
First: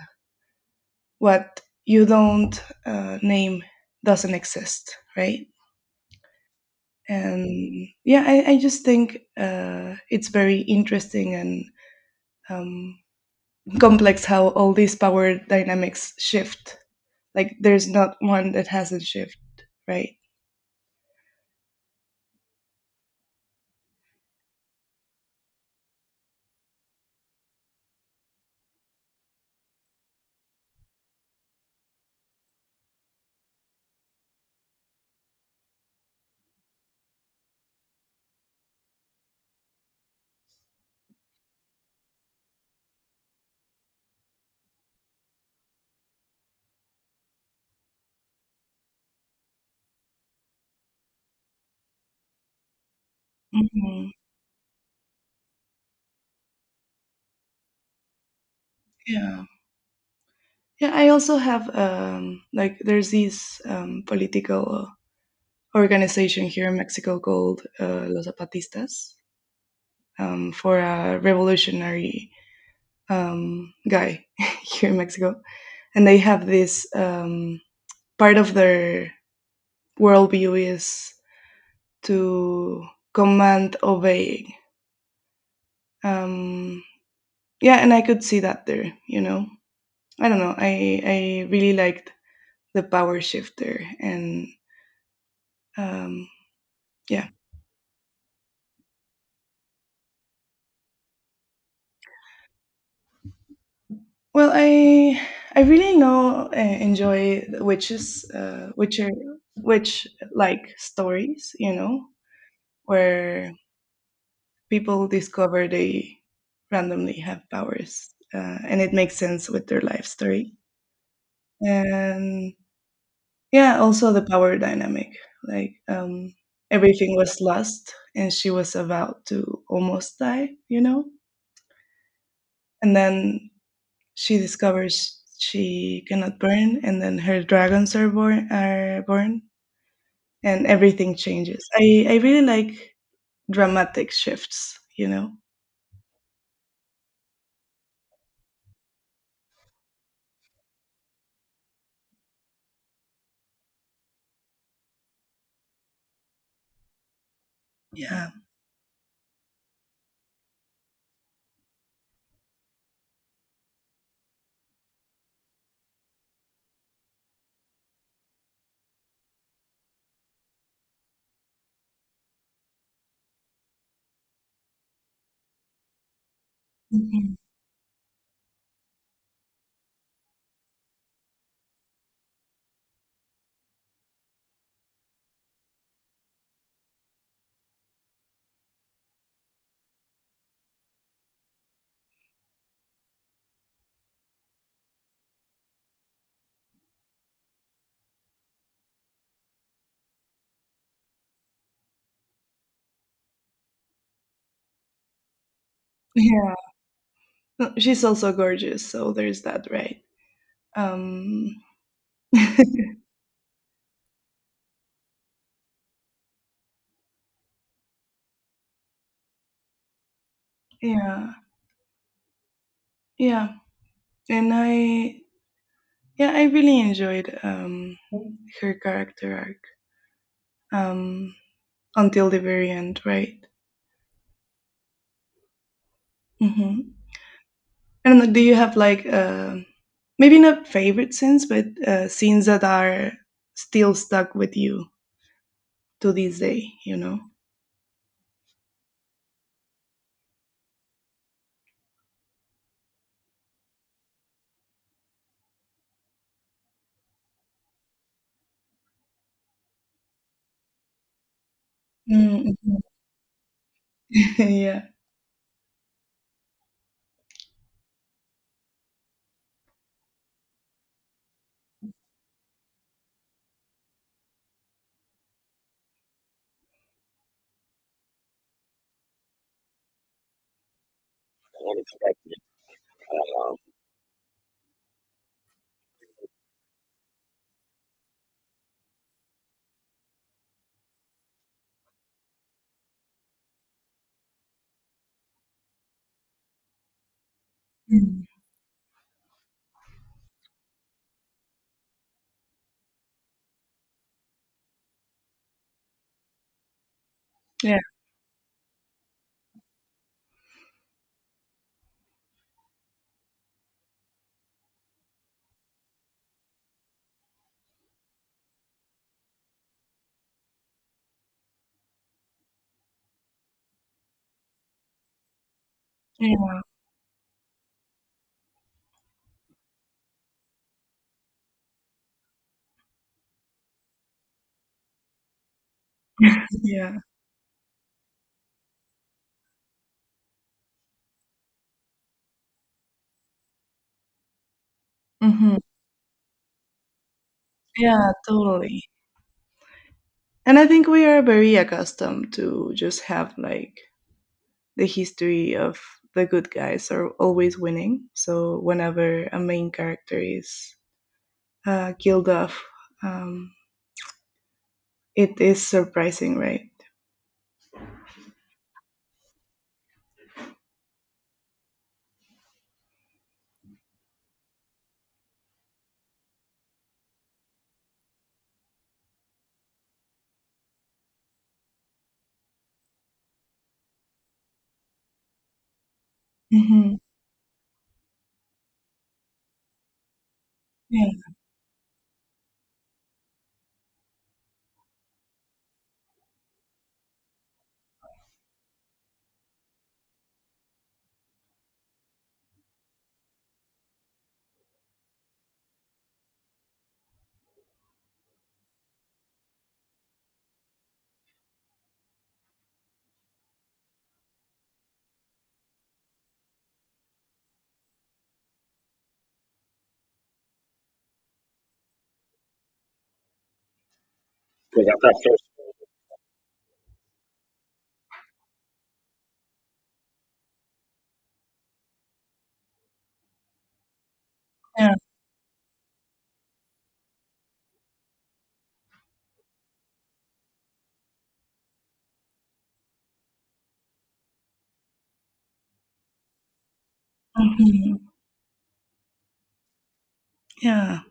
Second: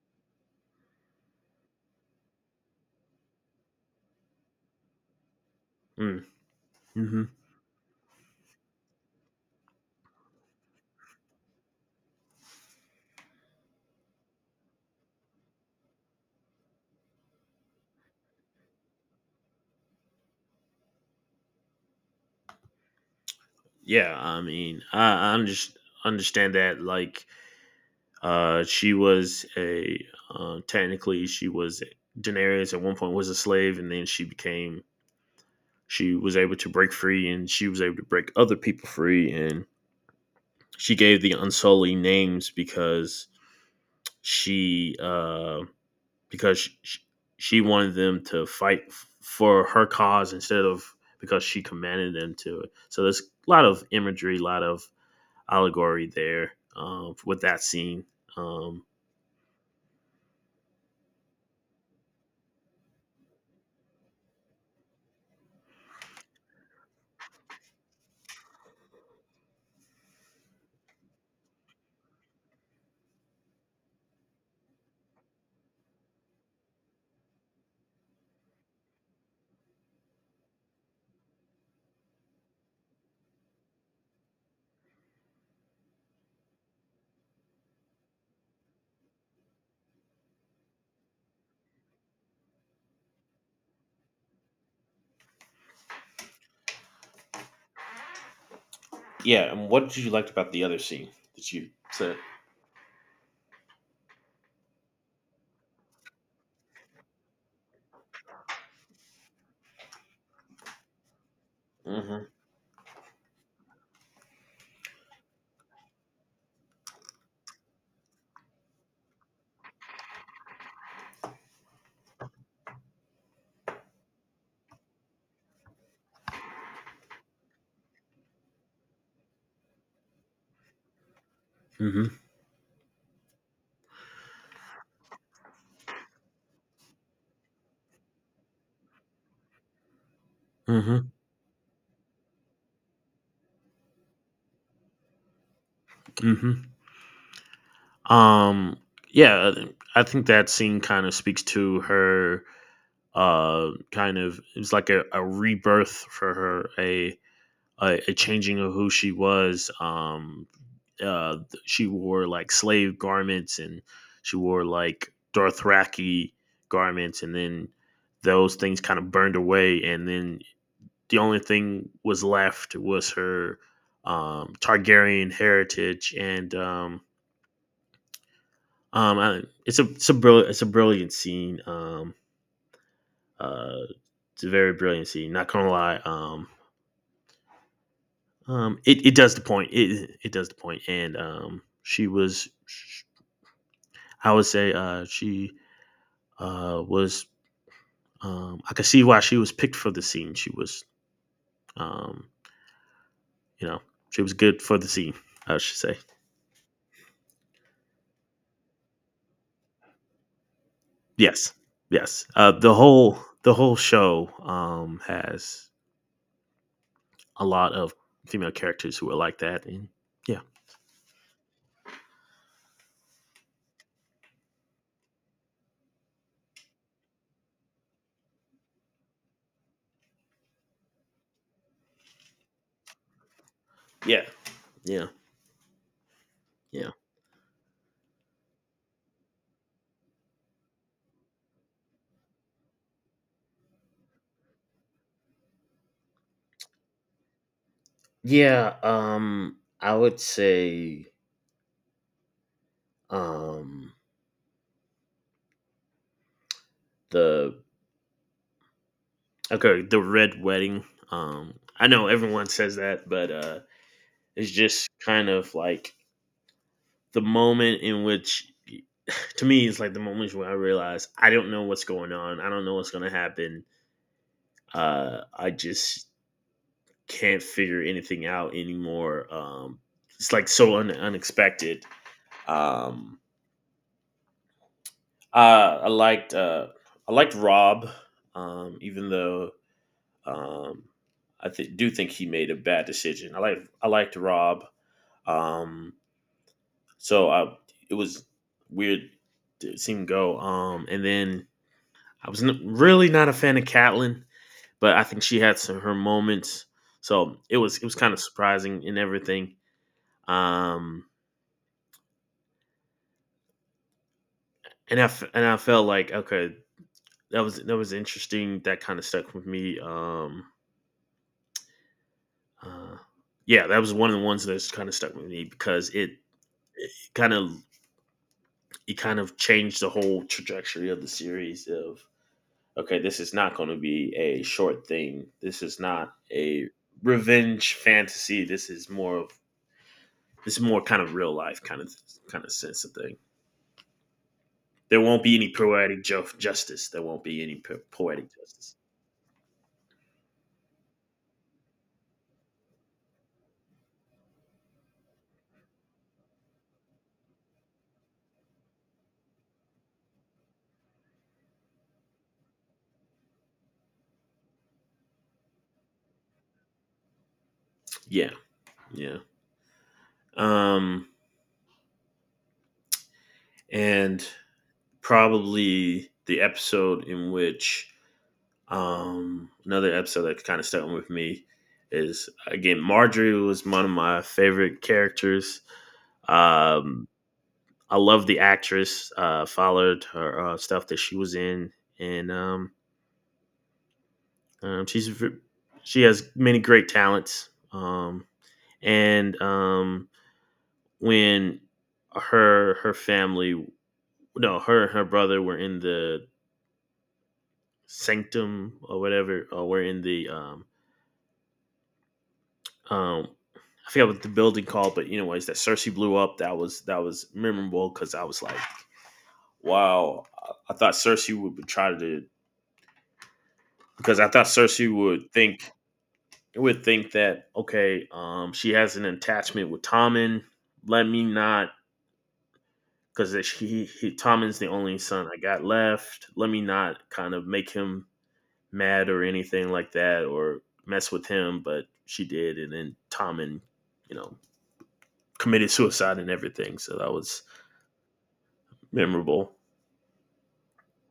S1: What you don't name doesn't exist, right?
S2: Mm-hmm. Mm-hmm.
S1: And yeah, I just think it's very interesting and um, complex how all these power dynamics shift. Like, there's not one that hasn't shifted, right?
S2: Yeah. I mean, I just understand that like, uh, she was a, technically she was. Daenerys at one point was a slave, and then she became, she was able to break free, and she was able to break other people free, and she gave the Unsullied names because she, because she, she wanted them to fight for her cause instead of because she commanded them to. So there's a lot of
S1: Mhm.
S2: imagery, a lot of allegory there with that scene. Um.
S1: Yeah. Yeah, I also have like there's these political organization here in Mexico called Los Zapatistas for a revolutionary guy here in Mexico. And they have this part of their worldview is to command obeying. Um, yeah, and I could see that there, you know. I don't know. I really liked the power shift there. And um, yeah.
S2: Yeah, and what did you like about the other scene that you said?
S1: Well, I really now enjoy the witches, witcher, witch like stories. You know,
S2: Hmm.
S1: where people discover they randomly have powers, and it makes sense with their life story. And yeah, also the power dynamic. Like everything was lost, and she was about to almost die. You know,
S2: Mm-hmm.
S1: and then she discovers she cannot burn and then her dragons are born and
S2: Mm-hmm.
S1: everything changes. I really like dramatic shifts you know.
S2: Mm-hmm. Um. Yeah, I think that scene kind of speaks to her. Kind of it was like a rebirth for her, a
S1: Yeah. Um,
S2: changing of who she was. Uh, she wore like slave garments, and she wore like Dothraki garments, and then those things kind of burned away, and then the only thing was left was her Targaryen heritage, and
S1: mhm.
S2: I, it's a it's a brilliant scene. Uh, it's a very brilliant scene. Not gonna lie. It does the point. It does the point. And she was, I would say, she was. I could see why she was picked for the scene. She was, um, you know, she was good for the scene. I should say.
S1: Yeah, she's also gorgeous so there's that right
S2: Yes,
S1: um.
S2: yes. The whole show has a lot of female characters who are like that, and yeah,
S1: Yeah, yeah, and I yeah I really enjoyed her character arc um until the very end right.
S2: yeah, yeah, yeah.
S1: Hmm. I don't know, do you have like a maybe not favorite scenes, but scenes that are still stuck with you to this day, you know?
S2: Yeah, I would say um the Okay, the red wedding. Um, I know everyone
S1: Mm,
S2: says
S1: mhm.
S2: that, but it's
S1: Yeah.
S2: just kind of like the moment in which, to me, it's like the moment where I realize I don't know what's going on. I don't know what's going to happen. I just can't figure anything out anymore. It's like so unexpected. Um, uh, I liked uh, I liked Rob, even though um, do think he made a bad decision. I liked Rob. Um, so I, it
S1: Mm.
S2: was weird to see him go. And then I was really not a fan of Catlin, but I think she had some her moments. So
S1: Yeah.
S2: it was kind of surprising in everything. Um. And and I felt like okay, that was interesting. That kind of stuck with me. Uh, yeah, that was one of the ones that's kind of stuck with me because
S1: Yeah.
S2: it kind of it changed the whole trajectory of the series. Of okay, this is not going to be a short thing. This is not a
S1: Yeah.
S2: revenge fantasy. This is more of this is more kind of real life kind of sense of thing. There won't be any
S1: Hmm.
S2: justice. There won't be any
S1: Yeah,
S2: poetic justice.
S1: totally. And I think we are very accustomed to just have like the history of the good guys are always winning. So whenever a main character is killed off, um, it is surprising, right?
S2: Yeah, yeah. Um, and probably the episode in which, another episode that kind of stuck with me, is again, Marjorie was one of my favorite characters.
S1: Hmm.
S2: Um, I love the actress. Followed her stuff that
S1: Yeah.
S2: she was in, and she's she has many great talents. And when her family, no, her and her brother were in the sanctum or whatever, or we're in the um I forget what the building called, but anyways, that Cersei blew up. That was memorable because I was like, wow, I thought Cersei would try to, because I thought
S1: Was
S2: Cersei
S1: that that
S2: would
S1: first?
S2: think that okay, she has an attachment with Tommen. Let me not, because he Tommen's the
S1: Yeah.
S2: only son I got left. Let me not kind of make him mad or anything like that or mess with him, but she did. And then Tommen, you know, committed suicide and everything. So that was
S1: Hmm.
S2: memorable.
S1: Yeah.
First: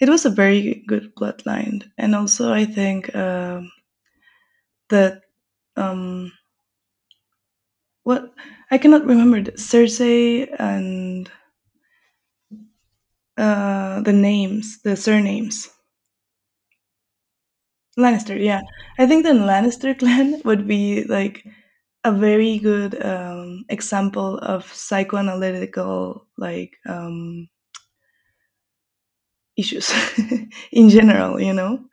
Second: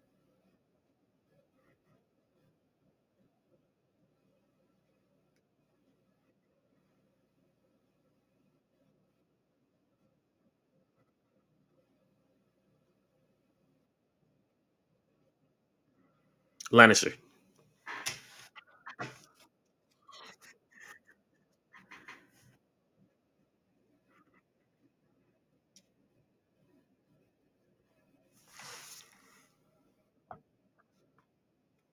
S1: It was a very good plotline, and also I think that um, what I cannot remember the Cersei and the names, the surnames.
S2: Lannister.
S1: Lannister, yeah. I think the Lannister clan would be like a very good example of psychoanalytical like issues in general.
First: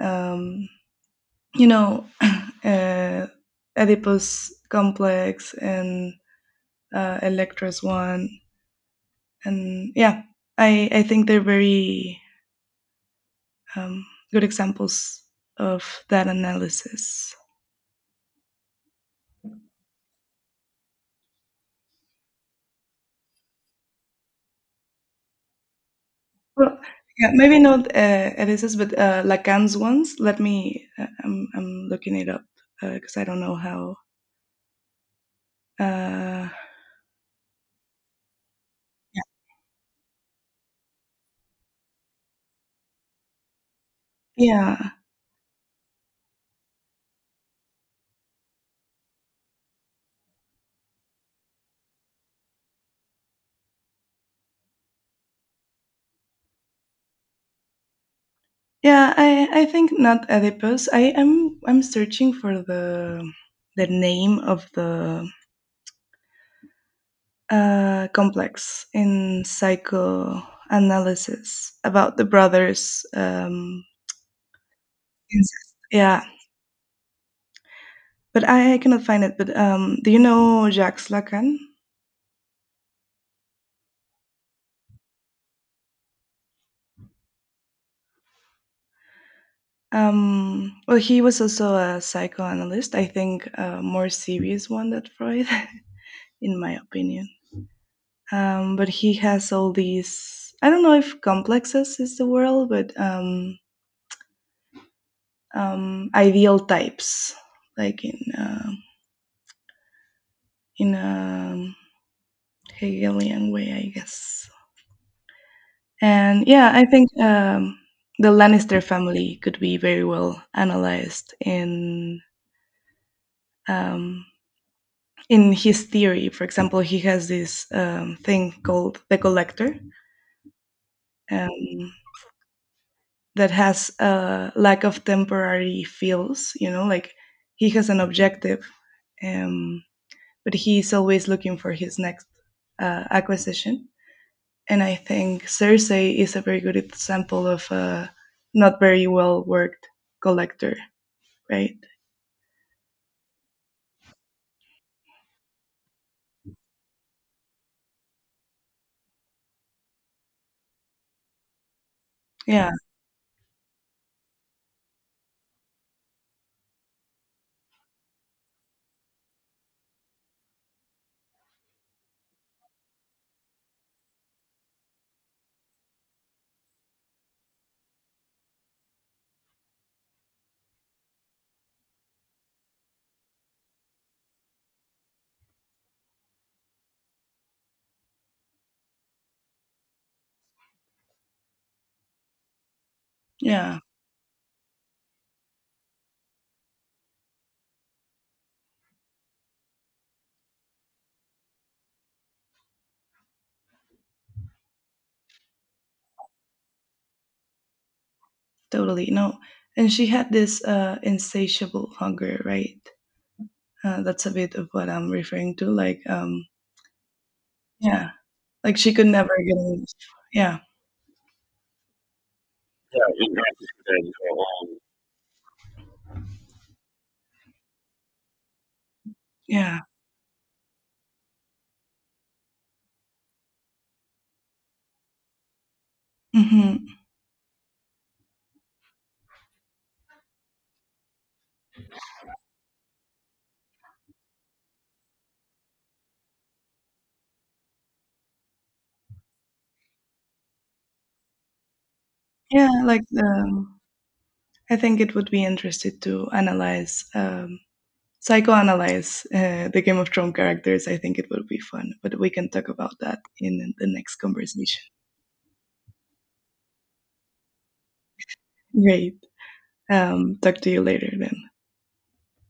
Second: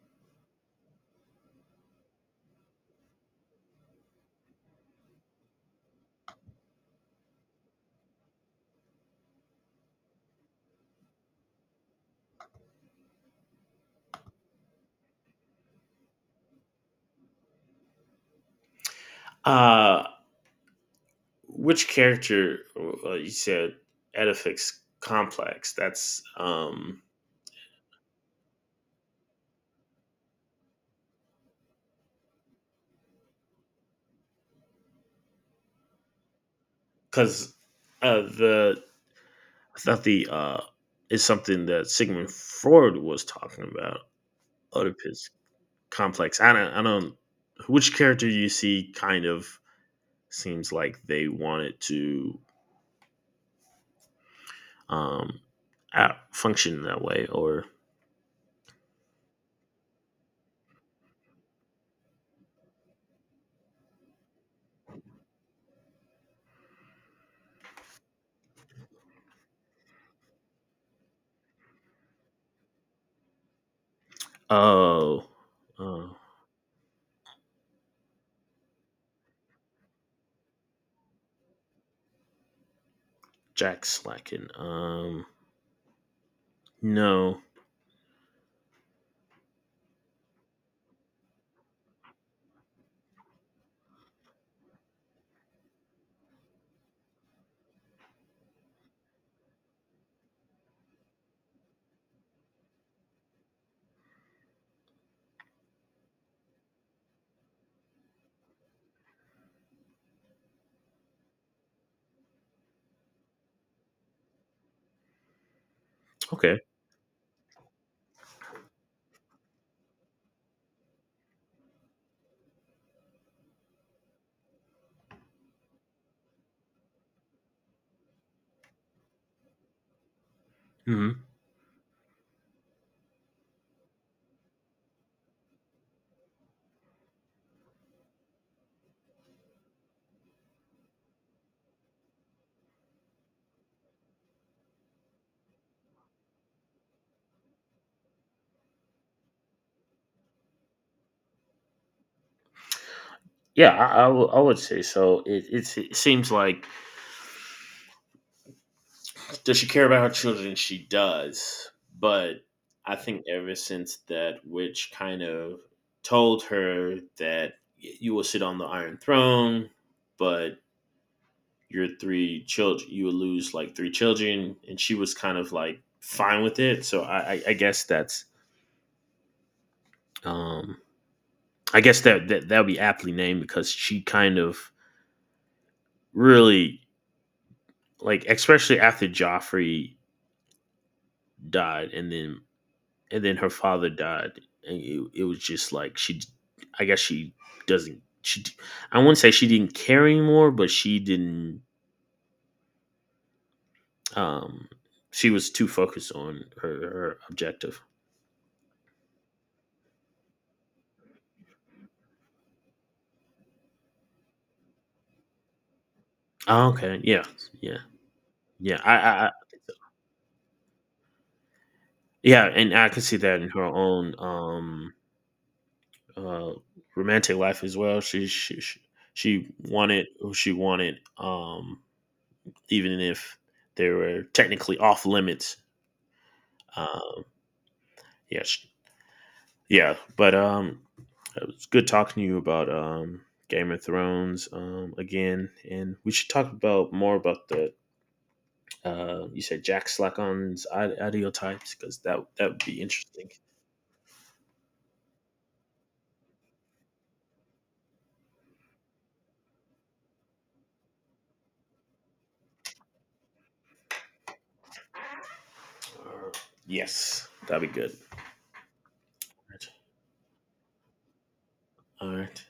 S1: um, you know, uh, Oedipus complex and Electra's one, and yeah, I think they're very um, good examples of that analysis.
S2: Uh, which character, you said Edifix Complex? That's
S1: Well, yeah, maybe not Elisa's, but Lacan's ones. Let me. I'm looking it up because I don't know how. Uh,
S2: because the I thought the is something that Sigmund Freud was talking about.
S1: yeah,
S2: Oedipus Complex. I don't. I don't. Which character do you see kind of seems like they wanted to um, function that way. Or
S1: yeah. I think not Oedipus. I am I'm searching for the name of the complex in psychoanalysis about the brothers
S2: oh,
S1: incest.
S2: oh,
S1: Yeah, but I cannot find it. But do you know Jacques Lacan?
S2: Jack slacking. No,
S1: Well, he was also a psychoanalyst. I think a more serious one than Freud, in my opinion. But he has all these. I don't know if complexes is the word, but ideal types, like in a Hegelian way, I guess. And
S2: okay.
S1: yeah, I think the Lannister family could be very well analyzed um, in his theory. For example, he has this thing called the collector
S2: Hmm.
S1: um, that has a lack of temporary feels, you know, like he has an objective, um, but he's always looking for his next acquisition. And I think Circe is a very good example of a not very well worked collector, right?
S2: Yeah, I would say so. It, it seems like does she care about her children? She does, but
S1: Yeah,
S2: I think ever since that witch kind of told her that you will sit on the Iron Throne, but your three children you would lose like three children, and she was kind of like fine with it. So I guess that's um I guess that, that that would be aptly named because she kind of really, like especially after joffrey died and then her
S1: yeah,
S2: father died, and it was just like she I guess she doesn't she I wouldn't say she didn't care anymore, but she didn't um she was too focused on her objective.
S1: totally. No. And she had this insatiable hunger, right? That's a bit of what I'm referring to. Like,
S2: Oh, okay, yeah, yeah.
S1: yeah, like
S2: Yeah,
S1: she could
S2: I
S1: never get enough. Yeah,
S2: yeah, and I could see that in her own uh romantic life as well. She
S1: yeah,
S2: wanted who she wanted, even if they were technically off limits.
S1: hmm
S2: Uh, yes, yeah, but it was good talking to you about Game of Thrones again, and we should talk about more about the you said Jack Slackon's ideal types because that would
S1: yeah.
S2: be
S1: Like,
S2: interesting.
S1: I think it would be interested to analyze, psychoanalyze the Game of Thrones characters. I think it would be fun, but we can talk about that in the next conversation.
S2: Uh, yes, that'd be good.
S1: Great. Talk to you later then.
S2: All right.